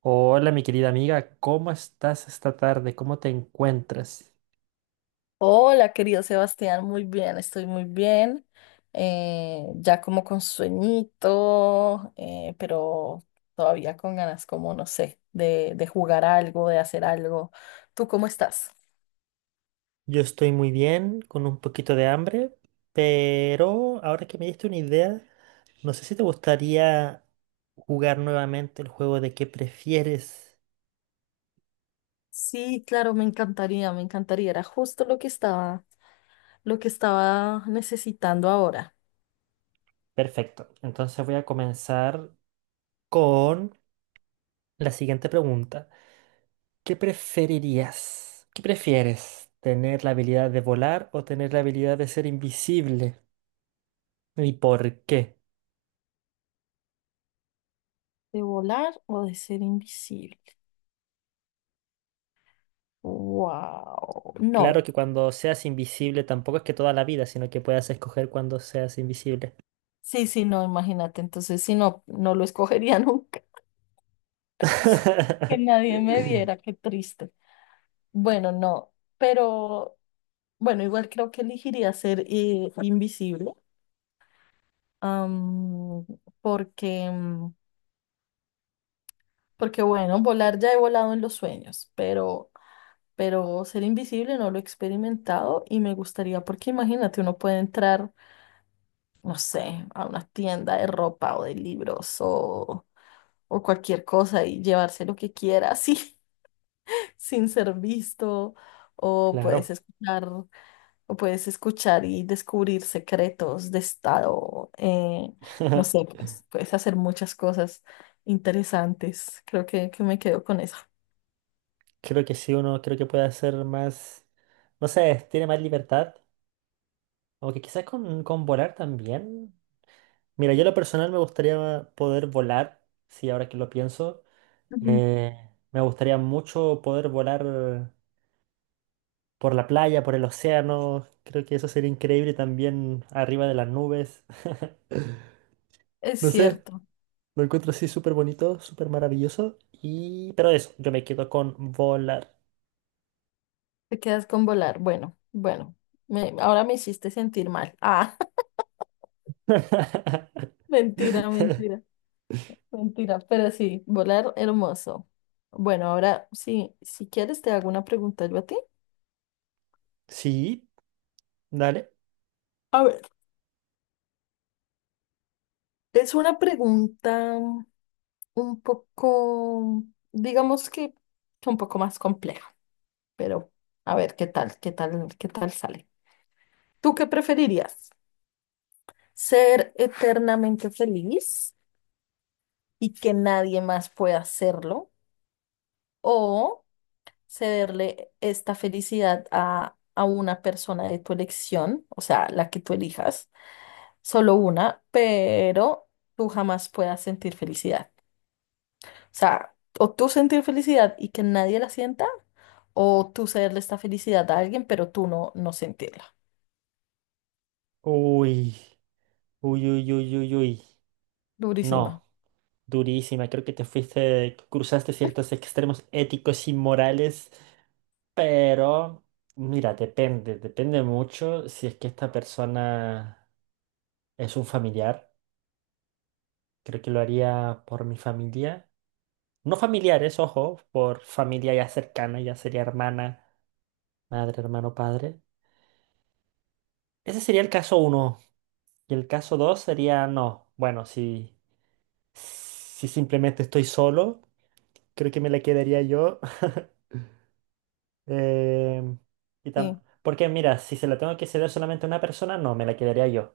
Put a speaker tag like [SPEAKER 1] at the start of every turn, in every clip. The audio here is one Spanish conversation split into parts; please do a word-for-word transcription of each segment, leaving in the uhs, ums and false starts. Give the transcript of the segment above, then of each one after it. [SPEAKER 1] Hola, mi querida amiga, ¿cómo estás esta tarde? ¿Cómo te encuentras?
[SPEAKER 2] Hola, querido Sebastián, muy bien, estoy muy bien. Eh, ya como con sueñito, eh, pero todavía con ganas, como no sé, de, de jugar algo, de hacer algo. ¿Tú cómo estás?
[SPEAKER 1] Yo estoy muy bien, con un poquito de hambre, pero ahora que me diste una idea, no sé si te gustaría jugar nuevamente el juego de qué prefieres.
[SPEAKER 2] Sí, claro, me encantaría, me encantaría. Era justo lo que estaba, lo que estaba necesitando ahora.
[SPEAKER 1] Perfecto, entonces voy a comenzar con la siguiente pregunta. ¿Qué preferirías? ¿Qué prefieres? ¿Tener la habilidad de volar o tener la habilidad de ser invisible? ¿Y por qué?
[SPEAKER 2] ¿De volar o de ser invisible? Wow.
[SPEAKER 1] Claro
[SPEAKER 2] No.
[SPEAKER 1] que cuando seas invisible tampoco es que toda la vida, sino que puedas escoger cuando seas invisible.
[SPEAKER 2] Sí, sí, no, imagínate. Entonces, si no, no lo escogería nunca. Que nadie me viera, qué triste. Bueno, no, pero bueno, igual creo que elegiría ser eh, invisible, am, porque, mm, porque bueno, volar ya he volado en los sueños, pero, pero ser invisible no lo he experimentado y me gustaría, porque imagínate, uno puede entrar, no sé, a una tienda de ropa o de libros o, o cualquier cosa y llevarse lo que quiera, así. Sin ser visto, o puedes
[SPEAKER 1] Claro.
[SPEAKER 2] escuchar, o puedes escuchar y descubrir secretos de estado, eh, no sé, pues, puedes hacer muchas cosas interesantes. Creo que, que me quedo con eso.
[SPEAKER 1] Creo que sí, uno creo que puede hacer más, no sé, tiene más libertad. Aunque quizás con, con volar también. Mira, yo en lo personal me gustaría poder volar, sí, ahora que lo pienso.
[SPEAKER 2] Ujú.
[SPEAKER 1] Eh, Me gustaría mucho poder volar por la playa, por el océano. Creo que eso sería increíble también arriba de las nubes.
[SPEAKER 2] Es
[SPEAKER 1] No sé.
[SPEAKER 2] cierto,
[SPEAKER 1] Lo encuentro así súper bonito, súper maravilloso. Y... Pero eso, yo me quedo con volar.
[SPEAKER 2] te quedas con volar. Bueno, bueno, me- ahora me hiciste sentir mal. Ah, mentira, mentira, mentira, pero sí, volar hermoso. Bueno, ahora sí, si quieres te hago una pregunta yo a ti.
[SPEAKER 1] Sí, dale.
[SPEAKER 2] A ver. Es una pregunta un poco, digamos que un poco más compleja, pero a ver qué tal, qué tal, qué tal sale. ¿Tú qué preferirías? ¿Ser eternamente feliz y que nadie más pueda hacerlo? ¿O cederle esta felicidad a, a una persona de tu elección, o sea, la que tú elijas, solo una, pero tú jamás puedas sentir felicidad? Sea, o tú sentir felicidad y que nadie la sienta, o tú cederle esta felicidad a alguien, pero tú no, no sentirla.
[SPEAKER 1] Uy, uy, uy, uy, uy, uy.
[SPEAKER 2] Durísima.
[SPEAKER 1] No, durísima. Creo que te fuiste, cruzaste ciertos extremos éticos y morales. Pero, mira, depende, depende mucho si es que esta persona es un familiar. Creo que lo haría por mi familia. No familiares, ojo, por familia ya cercana, ya sería hermana, madre, hermano, padre. Ese sería el caso uno. Y el caso dos sería, no, bueno, si, si simplemente estoy solo, creo que me la quedaría yo. Em, y tam-
[SPEAKER 2] Sí.
[SPEAKER 1] porque mira, si se la tengo que ceder solamente a una persona, no, me la quedaría yo.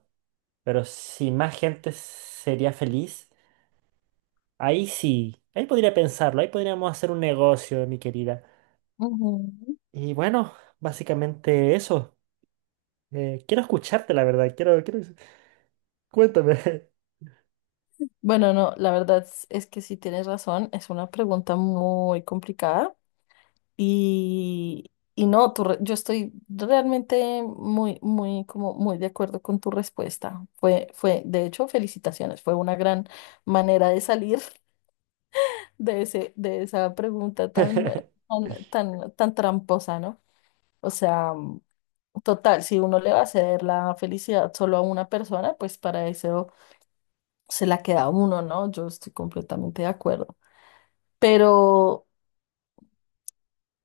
[SPEAKER 1] Pero si más gente sería feliz, ahí sí, ahí podría pensarlo, ahí podríamos hacer un negocio, mi querida.
[SPEAKER 2] Ujú.
[SPEAKER 1] Y bueno, básicamente eso. Eh, quiero escucharte, la verdad. Quiero, quiero... Cuéntame.
[SPEAKER 2] Bueno, no, la verdad es, es que sí tienes razón, es una pregunta muy complicada y, y no, tu re- yo estoy realmente muy, muy, como muy de acuerdo con tu respuesta. Fue, fue, de hecho, felicitaciones, fue una gran manera de salir de ese, de esa pregunta tan, tan, tan, tan tramposa, ¿no? O sea, mm, total, si uno le va a ceder la felicidad solo a una persona, pues para eso se la queda a uno, ¿no? Yo estoy completamente de acuerdo. Pero,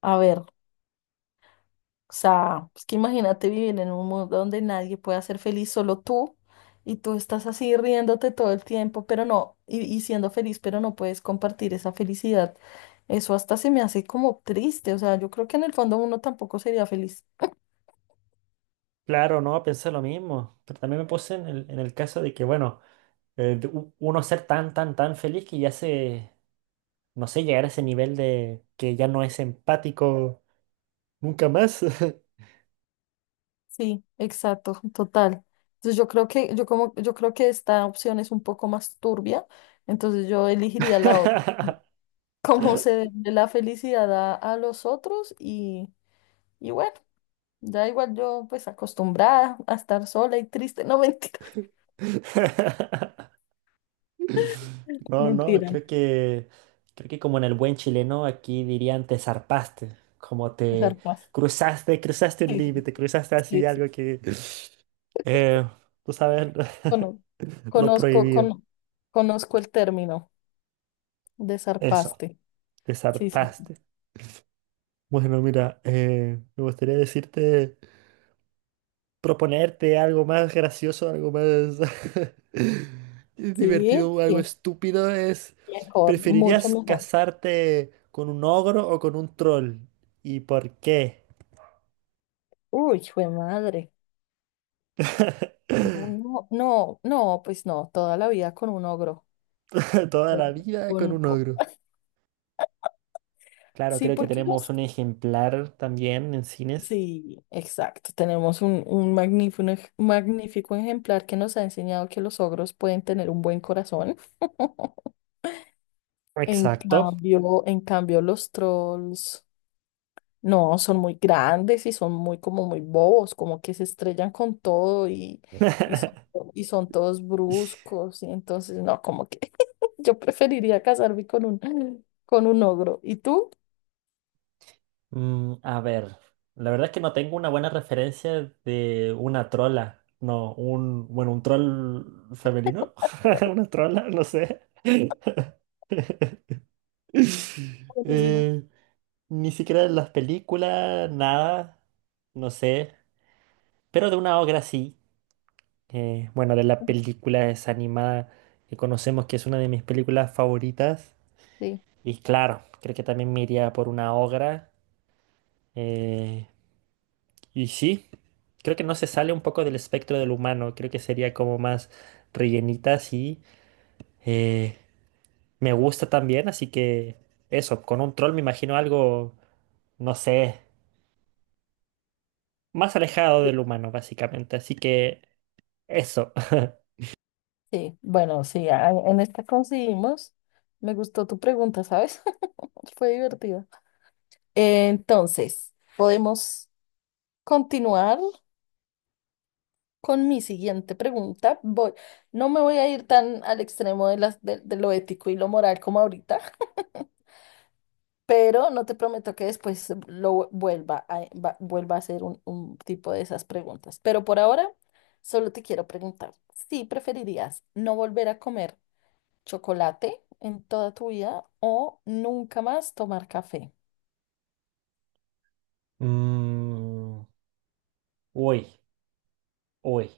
[SPEAKER 2] a ver. O sea, es que imagínate vivir en un mundo donde nadie pueda ser feliz, solo tú, y tú estás así riéndote todo el tiempo, pero no, y, y siendo feliz, pero no puedes compartir esa felicidad. Eso hasta se me hace como triste, o sea, yo creo que en el fondo uno tampoco sería feliz.
[SPEAKER 1] Claro, no, pensé lo mismo, pero también me puse en el, en el caso de que, bueno, eh, de u- uno ser tan, tan, tan feliz que ya se, no sé, llegar a ese nivel de que ya no es empático nunca más.
[SPEAKER 2] Sí, exacto, total. Entonces yo creo que, yo como, yo creo que esta opción es un poco más turbia, entonces yo elegiría la otra. Cómo se de la felicidad a, a los otros y, y bueno. Ya igual yo, pues acostumbrada a estar sola y triste. No, mentira.
[SPEAKER 1] No, no,
[SPEAKER 2] Mentira.
[SPEAKER 1] creo que, creo que como en el buen chileno aquí dirían te zarpaste, como te
[SPEAKER 2] Estar paz.
[SPEAKER 1] cruzaste, cruzaste un
[SPEAKER 2] Sí, sí,
[SPEAKER 1] límite, cruzaste
[SPEAKER 2] sí.
[SPEAKER 1] así
[SPEAKER 2] Sí.
[SPEAKER 1] algo que. Eh, Tú sabes
[SPEAKER 2] Cono-
[SPEAKER 1] lo
[SPEAKER 2] Conozco,
[SPEAKER 1] prohibido.
[SPEAKER 2] cono- conozco el término,
[SPEAKER 1] Eso,
[SPEAKER 2] desarpaste.
[SPEAKER 1] te
[SPEAKER 2] Sí, sí, sí.
[SPEAKER 1] zarpaste. Bueno, mira, eh, me gustaría decirte, proponerte algo más gracioso, algo más
[SPEAKER 2] Sí,
[SPEAKER 1] divertido, algo
[SPEAKER 2] sí.
[SPEAKER 1] estúpido es,
[SPEAKER 2] Mejor, mucho
[SPEAKER 1] ¿preferirías
[SPEAKER 2] mejor.
[SPEAKER 1] casarte con un ogro o con un troll? ¿Y por qué?
[SPEAKER 2] Uy, fue madre. No, no, no, no, pues no, toda la vida con un ogro.
[SPEAKER 1] Toda la vida con
[SPEAKER 2] Con-
[SPEAKER 1] un
[SPEAKER 2] con-
[SPEAKER 1] ogro. Claro,
[SPEAKER 2] sí,
[SPEAKER 1] creo que
[SPEAKER 2] porque
[SPEAKER 1] tenemos
[SPEAKER 2] los
[SPEAKER 1] un ejemplar también en cines.
[SPEAKER 2] sí, exacto. Tenemos un, un magnífico, un ej- magnífico ejemplar que nos ha enseñado que los ogros pueden tener un buen corazón. En
[SPEAKER 1] Exacto.
[SPEAKER 2] cambio, en cambio, los trolls no son muy grandes y son muy como muy bobos, como que se estrellan con todo y, y son, to- y son todos bruscos. Y entonces, no, como que yo preferiría casarme con un, con un ogro. ¿Y tú?
[SPEAKER 1] Mm, a ver, la verdad es que no tengo una buena referencia de una trola. No, un, bueno, un troll femenino. Una trola, no sé.
[SPEAKER 2] Buenísimo.
[SPEAKER 1] Eh, Ni siquiera en las películas, nada, no sé. Pero de una obra sí. Eh, bueno, de la película esa animada que conocemos que es una de mis películas favoritas.
[SPEAKER 2] Sí.
[SPEAKER 1] Y claro, creo que también me iría por una obra. eh, Y sí, creo que no se sale un poco del espectro del humano, creo que sería como más rellenita, sí. Eh, Me gusta también, así que eso, con un troll me imagino algo, no sé, más alejado del humano, básicamente. Así que eso.
[SPEAKER 2] Sí, bueno, sí, a- en esta conseguimos. Me gustó tu pregunta, ¿sabes? Fue divertida. Entonces, podemos continuar con mi siguiente pregunta. Voy, no me voy a ir tan al extremo de, las, de, de lo ético y lo moral como ahorita, pero no te prometo que después lo vuelva a, va- vuelva a hacer un, un tipo de esas preguntas. Pero por ahora, solo te quiero preguntar, si preferirías no volver a comer chocolate en toda tu vida o nunca más tomar café.
[SPEAKER 1] Mm, uy, uy,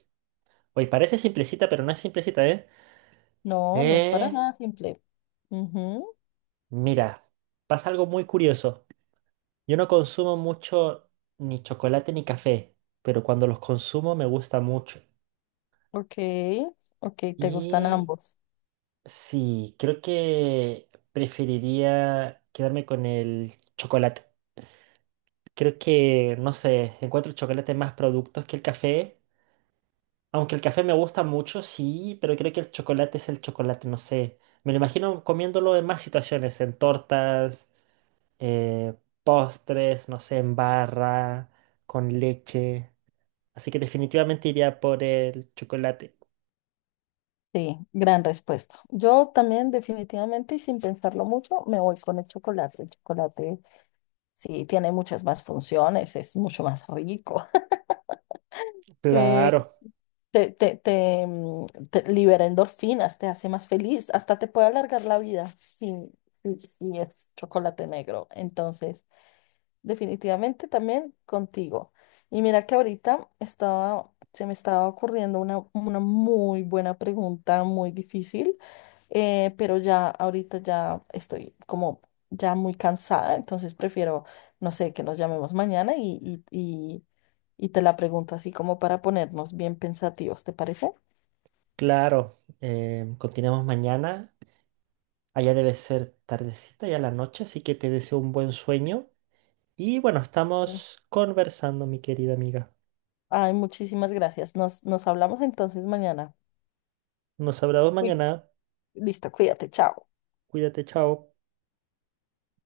[SPEAKER 1] uy, parece simplecita, pero no es simplecita, ¿eh?
[SPEAKER 2] No, no es para
[SPEAKER 1] Eh,
[SPEAKER 2] nada simple. Ujú,
[SPEAKER 1] Mira, pasa algo muy curioso. Yo no consumo mucho ni chocolate ni café, pero cuando los consumo me gusta mucho.
[SPEAKER 2] ok, ok, te gustan
[SPEAKER 1] Y
[SPEAKER 2] ambos.
[SPEAKER 1] sí, creo que preferiría quedarme con el chocolate. Creo que, no sé, encuentro el chocolate más productos que el café. Aunque el café me gusta mucho, sí, pero creo que el chocolate es el chocolate, no sé. Me lo imagino comiéndolo en más situaciones, en tortas, eh, postres, no sé, en barra, con leche. Así que definitivamente iría por el chocolate.
[SPEAKER 2] Sí, gran respuesta. Yo también definitivamente y sin pensarlo mucho me voy con el chocolate. El chocolate sí tiene muchas más funciones, es mucho más rico. Eh,
[SPEAKER 1] Claro,
[SPEAKER 2] te, te, te, mm, te libera endorfinas, te hace más feliz, hasta te puede alargar la vida si, si, si es chocolate negro. Entonces, definitivamente también contigo. Y mira que ahorita estaba, se me estaba ocurriendo una, una muy buena pregunta, muy difícil, eh, pero ya ahorita ya estoy como ya muy cansada, entonces prefiero, no sé, que nos llamemos mañana y, y, y, y te la pregunto así como para ponernos bien pensativos, ¿te parece?
[SPEAKER 1] claro. Em, continuamos mañana. Allá debe ser tardecita ya la noche, así que te deseo un buen sueño. Y bueno, estamos conversando, mi querida amiga.
[SPEAKER 2] Ay, muchísimas gracias. Nos, nos hablamos entonces mañana.
[SPEAKER 1] Nos hablamos
[SPEAKER 2] Sí.
[SPEAKER 1] mañana.
[SPEAKER 2] Listo, cuídate, chao.
[SPEAKER 1] Cuídate, chao.